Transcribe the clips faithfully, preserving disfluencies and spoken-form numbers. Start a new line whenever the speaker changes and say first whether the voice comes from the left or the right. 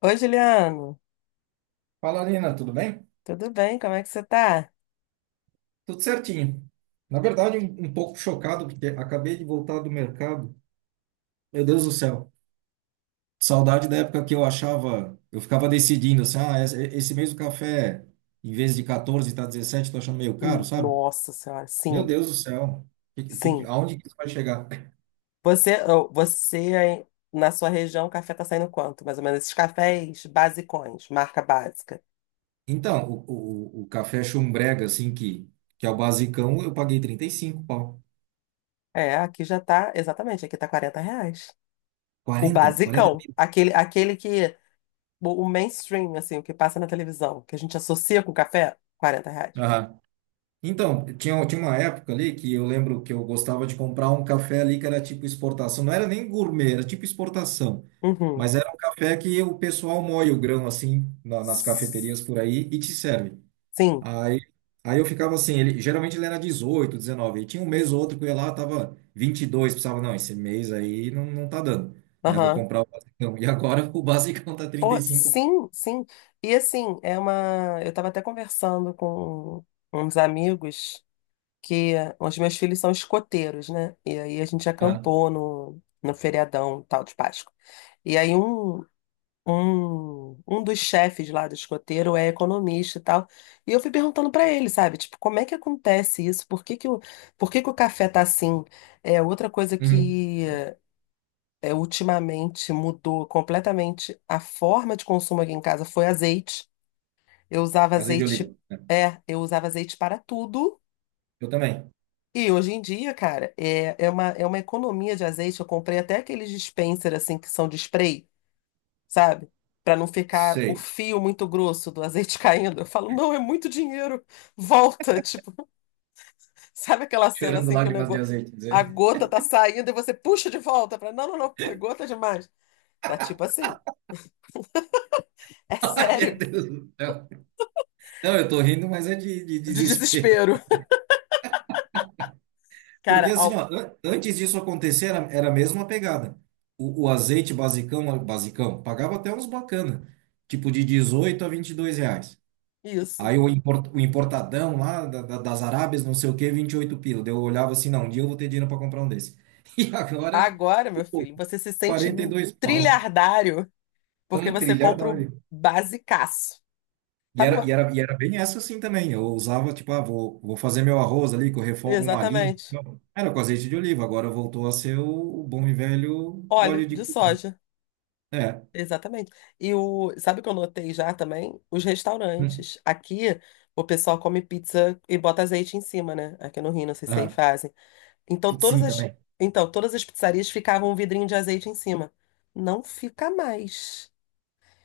left: Oi, Juliano.
right: Fala, Nina, tudo bem?
left: Tudo bem? Como é que você tá?
right: Tudo certinho. Na verdade, um, um pouco chocado, porque acabei de voltar do mercado. Meu Deus do céu. Saudade da época que eu achava, eu ficava decidindo assim, ah, esse, esse mês o café, em vez de quatorze, tá dezessete. Tô achando meio caro, sabe?
left: Nossa Senhora,
right: Meu
left: sim,
right: Deus do céu. Que, que, que-
left: sim.
right: aonde que isso vai chegar?
left: Você, oh, você aí, na sua região, o café tá saindo quanto? Mais ou menos esses cafés basicões, marca básica.
right: Então, o, o, o café chumbrega, assim, que, que é o basicão, eu paguei trinta e cinco, pau.
left: É, aqui já tá, exatamente, aqui tá quarenta reais. O
right: quarenta, Quarenta,
left: basicão,
right: mil.
left: aquele, aquele que, o o mainstream, assim, o que passa na televisão, que a gente associa com café, quarenta reais.
right: Então, tinha, tinha uma época ali que eu lembro que eu gostava de comprar um café ali que era tipo exportação. Não era nem gourmet, era tipo exportação.
left: Uhum.
right: Mas era um café que o pessoal moe o grão assim na- nas
left: S-
right: cafeterias por aí e te serve.
left: Sim,
right: Aí, aí eu ficava assim, ele, geralmente ele era dezoito, dezenove. E tinha um mês ou outro que eu ia lá, tava vinte e dois, pensava, não, esse mês aí não, não tá dando, né? Vou
left: aham.
right: comprar o basicão. E agora o basicão tá
left: Pô,
right: trinta e cinco.
left: sim, sim. E assim, é uma. Eu estava até conversando com uns amigos que eh, os meus filhos são escoteiros, né? E aí a gente
right: Ah,
left: acampou no, no feriadão tal de Páscoa. E aí um, um, um dos chefes lá do escoteiro é economista e tal. E eu fui perguntando para ele, sabe? Tipo, como é que acontece isso? Por que que o, por que que o café tá assim? É outra coisa
right: uhum.
left: que é, ultimamente mudou completamente a forma de consumo aqui em casa foi azeite. Eu usava
right: Azeite de
left: azeite,
right: oliva, né?
left: é, eu usava azeite para tudo.
right: Eu também.
left: E hoje em dia, cara, é, é uma, é uma economia de azeite. Eu comprei até aqueles dispenser assim que são de spray, sabe? Para não ficar o
right: Sei.
left: fio muito grosso do azeite caindo. Eu falo, não, é muito dinheiro. Volta, tipo, sabe aquela cena
right: Chorando
left: assim que o
right: lágrimas de
left: negócio, a
right: azeite.
left: gota tá saindo e você puxa de volta para, não, não, não, foi gota demais. Tá tipo assim. É
right: Meu
left: sério.
right: Deus do céu. Não, eu tô rindo, mas é de, de
left: De
right: desespero.
left: desespero.
right: Porque
left: Cara,
right: assim, ó,
left: ó,
right: an- antes disso acontecer, era, era a mesma pegada. O, o azeite basicão, basicão, pagava até uns bacana, tipo de dezoito a vinte e dois reais.
left: isso.
right: Aí o, import- o importadão lá da- da- das Arábias, não sei o quê, vinte e oito pila. Daí eu olhava assim, não, um dia eu vou ter dinheiro para comprar um desse. E agora,
left: Agora, meu
right: tipo,
left: filho, você se sente
right: quarenta e dois pau.
left: trilhardário
right: Tá
left: porque
right: um
left: você
right: trilhar da
left: compra o
right: hora.
left: basicaço.
right: E
left: Sabe?
right: era, e
left: uma-
right: era, e era bem essa assim também. Eu usava, tipo, ah, vou, vou fazer meu arroz ali, que eu refogo um alhinho.
left: Exatamente.
right: Não, era com azeite de oliva, agora voltou a ser o, o bom e velho
left: Óleo
right: óleo de.
left: de
right: co-
left: soja.
right: É.
left: Exatamente. E o, sabe o que eu notei já também? Os
right: Hum.
left: restaurantes. Aqui, o pessoal come pizza e bota azeite em cima, né? Aqui no Rio, não sei se aí
right: Ah,
left: fazem. Então,
right: putz,
left: todas
right: sim,
left: as,
right: também.
left: então, todas as pizzarias ficavam um vidrinho de azeite em cima. Não fica mais.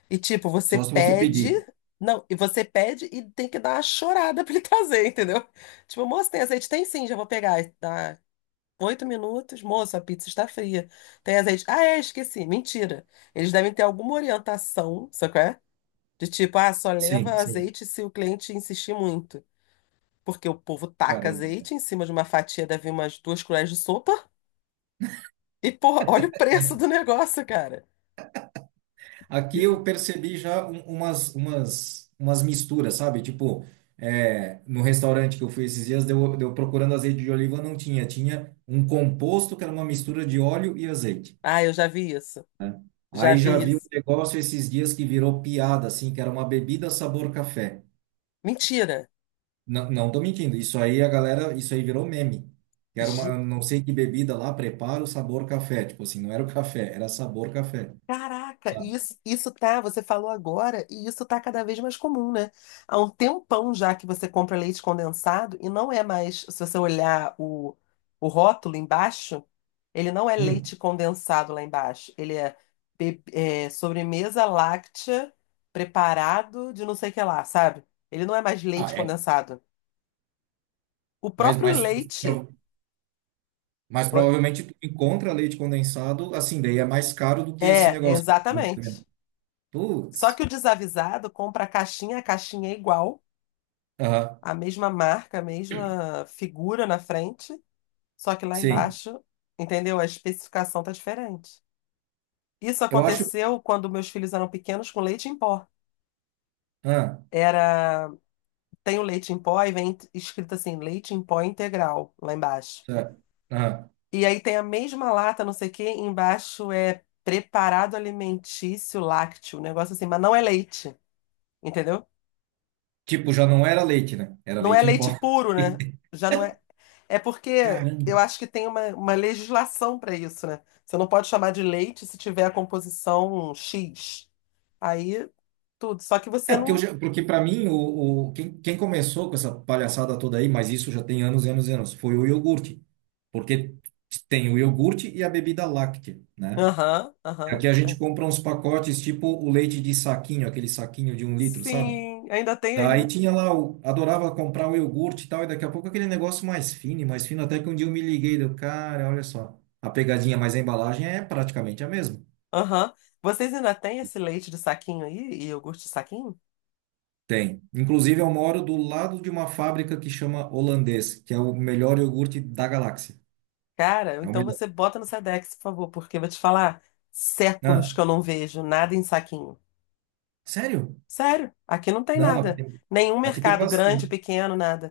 left: E tipo, você
right: Só se você
left: pede.
right: pedir.
left: Não, e você pede e tem que dar uma chorada pra ele trazer, entendeu? Tipo, moço, tem azeite? Tem sim, já vou pegar. E dá oito minutos, moço, a pizza está fria. Tem azeite? Ah, é, esqueci. Mentira. Eles devem ter alguma orientação, sabe qual é? De tipo, ah, só leva
right: Sim, sim.
left: azeite se o cliente insistir muito. Porque o povo taca
right: Caramba.
left: azeite em cima de uma fatia, deve umas duas colheres de sopa. E, porra, olha o preço do negócio, cara.
right: Aqui
left: Isso.
right: eu percebi já um- umas, umas, umas misturas, sabe? Tipo, é, no restaurante que eu fui esses dias, deu, deu procurando azeite de oliva, não tinha. Tinha um composto que era uma mistura de óleo e azeite,
left: Ah, eu já vi isso.
right: né?
left: Já
right: Aí já
left: vi
right: vi um
left: isso.
right: negócio esses dias que virou piada, assim, que era uma bebida sabor café.
left: Mentira.
right: Não, não tô mentindo, isso aí a galera, isso aí virou meme. Que era uma, não sei que bebida lá, preparo sabor café. Tipo assim, não era o café, era sabor café,
left: Caraca, e
right: sabe?
left: isso, isso tá, você falou agora, e isso tá cada vez mais comum, né? Há um tempão já que você compra leite condensado e não é mais. Se você olhar o, o rótulo embaixo, ele não é
right: Hum,
left: leite condensado lá embaixo, ele é, be- é, sobremesa láctea, preparado de não sei o que lá, sabe? Ele não é mais leite
right: ah, é.
left: condensado. O
right: Mas,
left: próprio
right: mas, tu-
left: leite
right: pro- mas
left: vo-
right: provavelmente tu encontra leite condensado, assim, daí é mais caro do que esse
left: é,
right: negócio que tu tá me
left: exatamente.
right: descrevendo.
left: Só que
right: Putz.
left: o desavisado compra a caixinha, a caixinha é igual,
right: Aham,
left: a mesma marca, a mesma figura na frente, só que lá
right: sim.
left: embaixo, entendeu? A especificação tá diferente. Isso
right: Eu acho que.
left: aconteceu quando meus filhos eram pequenos, com leite em pó.
right: Ah,
left: Era, tem o leite em pó e vem escrito assim, leite em pó integral lá embaixo.
right: tá. Aham.
left: E aí tem a mesma lata, não sei o quê, embaixo é preparado alimentício lácteo, um negócio assim, mas não é leite, entendeu?
right: Tipo, já não era leite, né? Era
left: Não é
right: leite em pó.
left: leite puro, né? Já não é. É porque eu
right: Caramba.
left: acho que tem uma, uma legislação para isso, né? Você não pode chamar de leite se tiver a composição X. Aí tudo. Só que você
right: É, porque, eu
left: não.
right: já- porque para mim, o, o, quem, quem começou com essa palhaçada toda aí, mas isso já tem anos e anos e anos, foi o iogurte. Porque tem o iogurte e a bebida láctea, né?
left: Aham,
right: Aqui
left: aham.
right: a gente compra uns pacotes tipo o leite de saquinho, aquele saquinho de um litro, sabe?
left: Sim, ainda tem aí?
right: Daí tinha lá, o, adorava comprar o iogurte e tal, e daqui a pouco aquele negócio mais fino, e mais fino, até que um dia eu me liguei, deu, cara, olha só, a pegadinha, mas a embalagem é praticamente a mesma.
left: Aham. Vocês ainda têm esse leite de saquinho aí? E iogurte de saquinho?
right: Tem. Inclusive, eu moro do lado de uma fábrica que chama Holandês, que é o melhor iogurte da galáxia.
left: Cara,
right: É o
left: então
right: melhor.
left: você bota no Sedex, por favor, porque eu vou te falar, séculos
right: Ah,
left: que eu não vejo nada em saquinho.
right: sério?
left: Sério, aqui não tem
right: Não, aqui
left: nada.
right: tem,
left: Nenhum
right: aqui tem
left: mercado grande,
right: bastante.
left: pequeno, nada.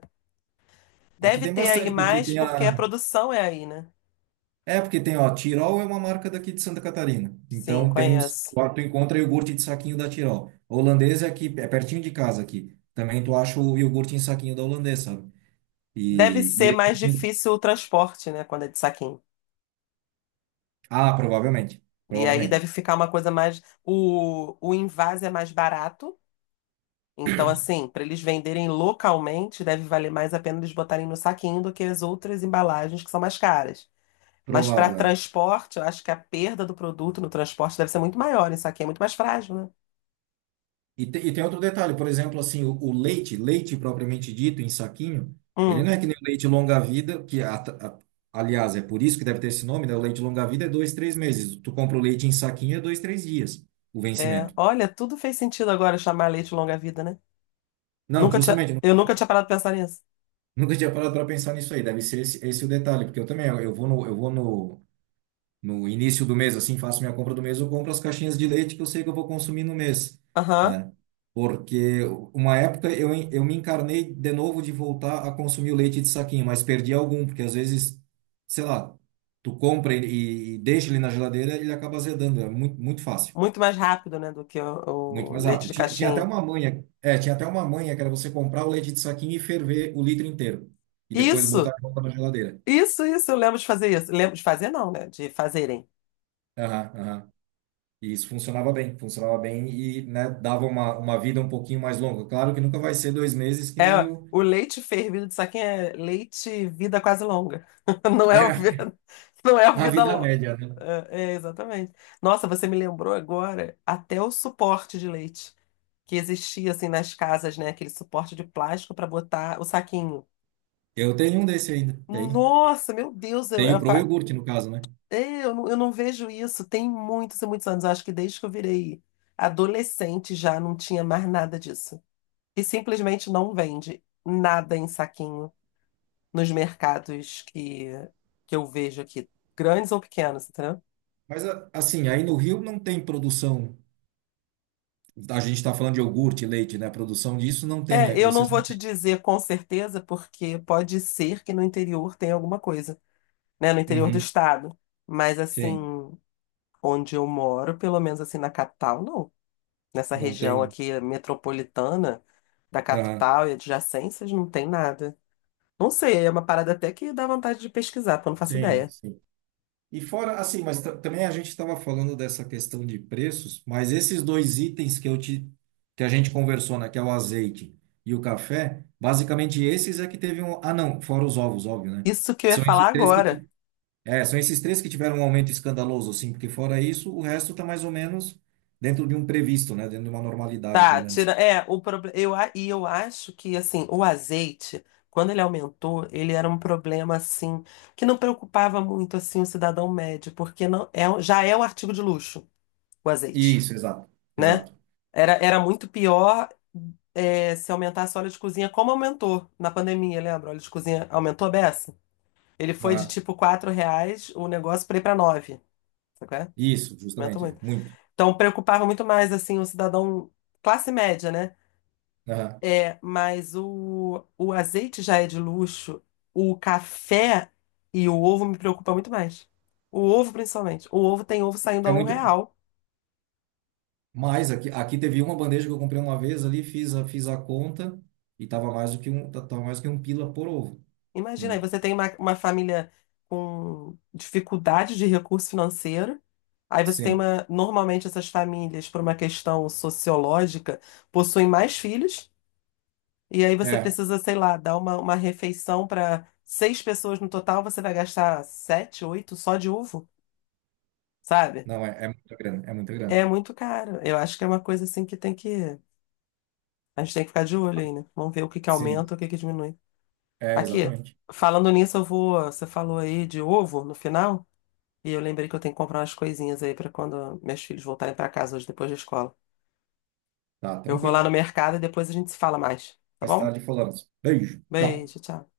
right: Aqui
left: Deve
right: tem
left: ter aí
right: bastante, porque
left: mais
right: tem
left: porque a
right: a.
left: produção é aí, né?
right: É, porque tem, ó, Tirol é uma marca daqui de Santa Catarina.
left: Sim,
right: Então tem os.
left: conheço.
right: Lá tu encontra iogurte de saquinho da Tirol. Holandês é aqui, é pertinho de casa aqui. Também tu acha o iogurte em saquinho da Holandês, sabe?
left: Deve ser
right: E, e...
left: mais difícil o transporte, né, quando é de saquinho.
right: Ah, provavelmente.
left: E aí deve
right: Provavelmente.
left: ficar uma coisa mais. O, o envase é mais barato. Então, assim, para eles venderem localmente, deve valer mais a pena eles botarem no saquinho do que as outras embalagens que são mais caras. Mas para
right: Provável.
left: transporte, eu acho que a perda do produto no transporte deve ser muito maior. Isso aqui é muito mais frágil, né?
right: E, te- e tem outro detalhe, por exemplo, assim, o, o leite, leite propriamente dito, em saquinho, ele
left: Hum,
right: não é que nem o leite longa-vida, que, a- a- aliás, é por isso que deve ter esse nome, né? O leite longa-vida é dois, três meses. Tu compra o leite em saquinho, é dois, três dias o
left: é.
right: vencimento.
left: Olha, tudo fez sentido agora chamar leite longa-vida, né?
right: Não,
left: Nunca tinha,
right: justamente, nunca,
left: eu nunca tinha parado de pensar nisso.
right: nunca tinha parado para pensar nisso aí. Deve ser esse, esse o detalhe, porque eu também, eu, eu vou no, eu vou no, no início do mês, assim, faço minha compra do mês, eu compro as caixinhas de leite que eu sei que eu vou consumir no mês,
left: Aham.
right: né? Porque uma época eu, en- eu me encarnei de novo de voltar a consumir o leite de saquinho, mas perdi algum, porque às vezes, sei lá, tu compra e e deixa ele na geladeira, ele acaba azedando, é muito, muito fácil,
left: Muito mais rápido, né, do que
right: muito
left: o, o
right: mais
left: leite
right: rápido.
left: de
right: Tinha, tinha até
left: caixinha.
right: uma manha, é, tinha até uma manha que era você comprar o leite de saquinho e ferver o litro inteiro, e depois botar
left: Isso,
right: de volta na geladeira.
left: isso, isso, eu lembro de fazer isso. Lembro de fazer, não, né? De fazerem.
right: Aham, aham. E isso funcionava bem, funcionava bem e, né, dava uma, uma vida um pouquinho mais longa. Claro que nunca vai ser dois meses que nem
left: É,
right: o,
left: o leite fervido de saquinho é leite vida quase longa. Não é o
right: é
left: vida, não é o
right: a
left: vida
right: vida
left: longa.
right: média, né?
left: É, é, exatamente. Nossa, você me lembrou agora até o suporte de leite que existia assim nas casas, né? Aquele suporte de plástico para botar o saquinho.
right: Eu tenho um desse ainda, tenho.
left: Nossa, meu Deus, eu,
right: Tenho
left: eu,
right: pro iogurte, no caso, né?
left: é, eu não, eu não vejo isso. Tem muitos e muitos anos. Eu acho que desde que eu virei adolescente já não tinha mais nada disso. E simplesmente não vende nada em saquinho nos mercados que, que eu vejo aqui, grandes ou pequenos, entendeu?
right: Mas, a- assim, aí no Rio não tem produção. A gente está falando de iogurte, leite, né? Produção disso não tem.
left: É,
right: É,
left: eu não
right: vocês
left: vou
right: não
left: te dizer com certeza, porque pode ser que no interior tenha alguma coisa, né? No
right: têm.
left: interior do
right: Uhum,
left: estado. Mas assim,
right: sim,
left: onde eu moro, pelo menos assim na capital, não. Nessa
right: não
left: região
right: tem.
left: aqui metropolitana da
right: Aham,
left: capital e adjacências, não tem nada. Não sei, é uma parada até que dá vontade de pesquisar, porque eu não faço
right: sim,
left: ideia.
right: sim. E fora, assim, mas ta- também a gente estava falando dessa questão de preços, mas esses dois itens que eu te, que a gente conversou, né, que é o azeite e o café, basicamente esses é que teve um, ah não, fora os ovos, óbvio, né?
left: Isso que eu ia
right: São esses
left: falar
right: três que
left: agora.
right: ti- é, são esses três que tiveram um aumento escandaloso, assim, porque fora isso, o resto está mais ou menos dentro de um previsto, né, dentro de uma normalidade, pelo
left: Tá, tira.
right: menos.
left: É, o problema. Eu, a- e eu acho que, assim, o azeite, quando ele aumentou, ele era um problema, assim, que não preocupava muito, assim, o cidadão médio, porque não é, um- já é um artigo de luxo, o azeite,
right: Isso, exato,
left: né?
right: exato.
left: Era, era muito pior é, se aumentasse o óleo de cozinha, como aumentou na pandemia, lembra? O óleo de cozinha aumentou a beça. Ele foi de
right: Aham.
left: tipo quatro reais o negócio, para ir para nove. Sabe qual é?
right: Isso,
left: Aumentou
right: justamente, é
left: muito.
right: muito.
left: Então preocupava muito mais assim o cidadão classe média, né?
right: Aham.
left: É, mas o, o azeite já é de luxo, o café e o ovo me preocupa muito mais. O ovo, principalmente. O ovo tem ovo saindo
right: É
left: a um
right: muito,
left: real
right: mas aqui, aqui teve uma bandeja que eu comprei uma vez ali, fiz a, fiz a conta e tava mais do que um, ta- tava mais do que um pila por ovo,
left: Imagina, aí
right: né?
left: você tem uma, uma família com dificuldade de recurso financeiro, aí você tem
right: Sim.
left: uma. Normalmente, essas famílias, por uma questão sociológica, possuem mais filhos, e aí você
right: É,
left: precisa, sei lá, dar uma, uma refeição para seis pessoas no total, você vai gastar sete, oito só de ovo, sabe?
right: não, é, é muita grana, é muita grana.
left: É muito caro. Eu acho que é uma coisa assim que tem que. A gente tem que ficar de olho aí, né? Vamos ver o que que
right: Sim,
left: aumenta, o que que diminui.
right: é
left: Aqui,
right: exatamente.
left: falando nisso, eu vou. Você falou aí de ovo no final. E eu lembrei que eu tenho que comprar umas coisinhas aí pra quando meus filhos voltarem pra casa hoje depois da escola.
right: Tá,
left: Eu vou lá
right: tranquilo.
left: no mercado e depois a gente se fala mais, tá
right: Mais
left: bom?
right: tarde falamos. Beijo, tchau.
left: Beijo, tchau.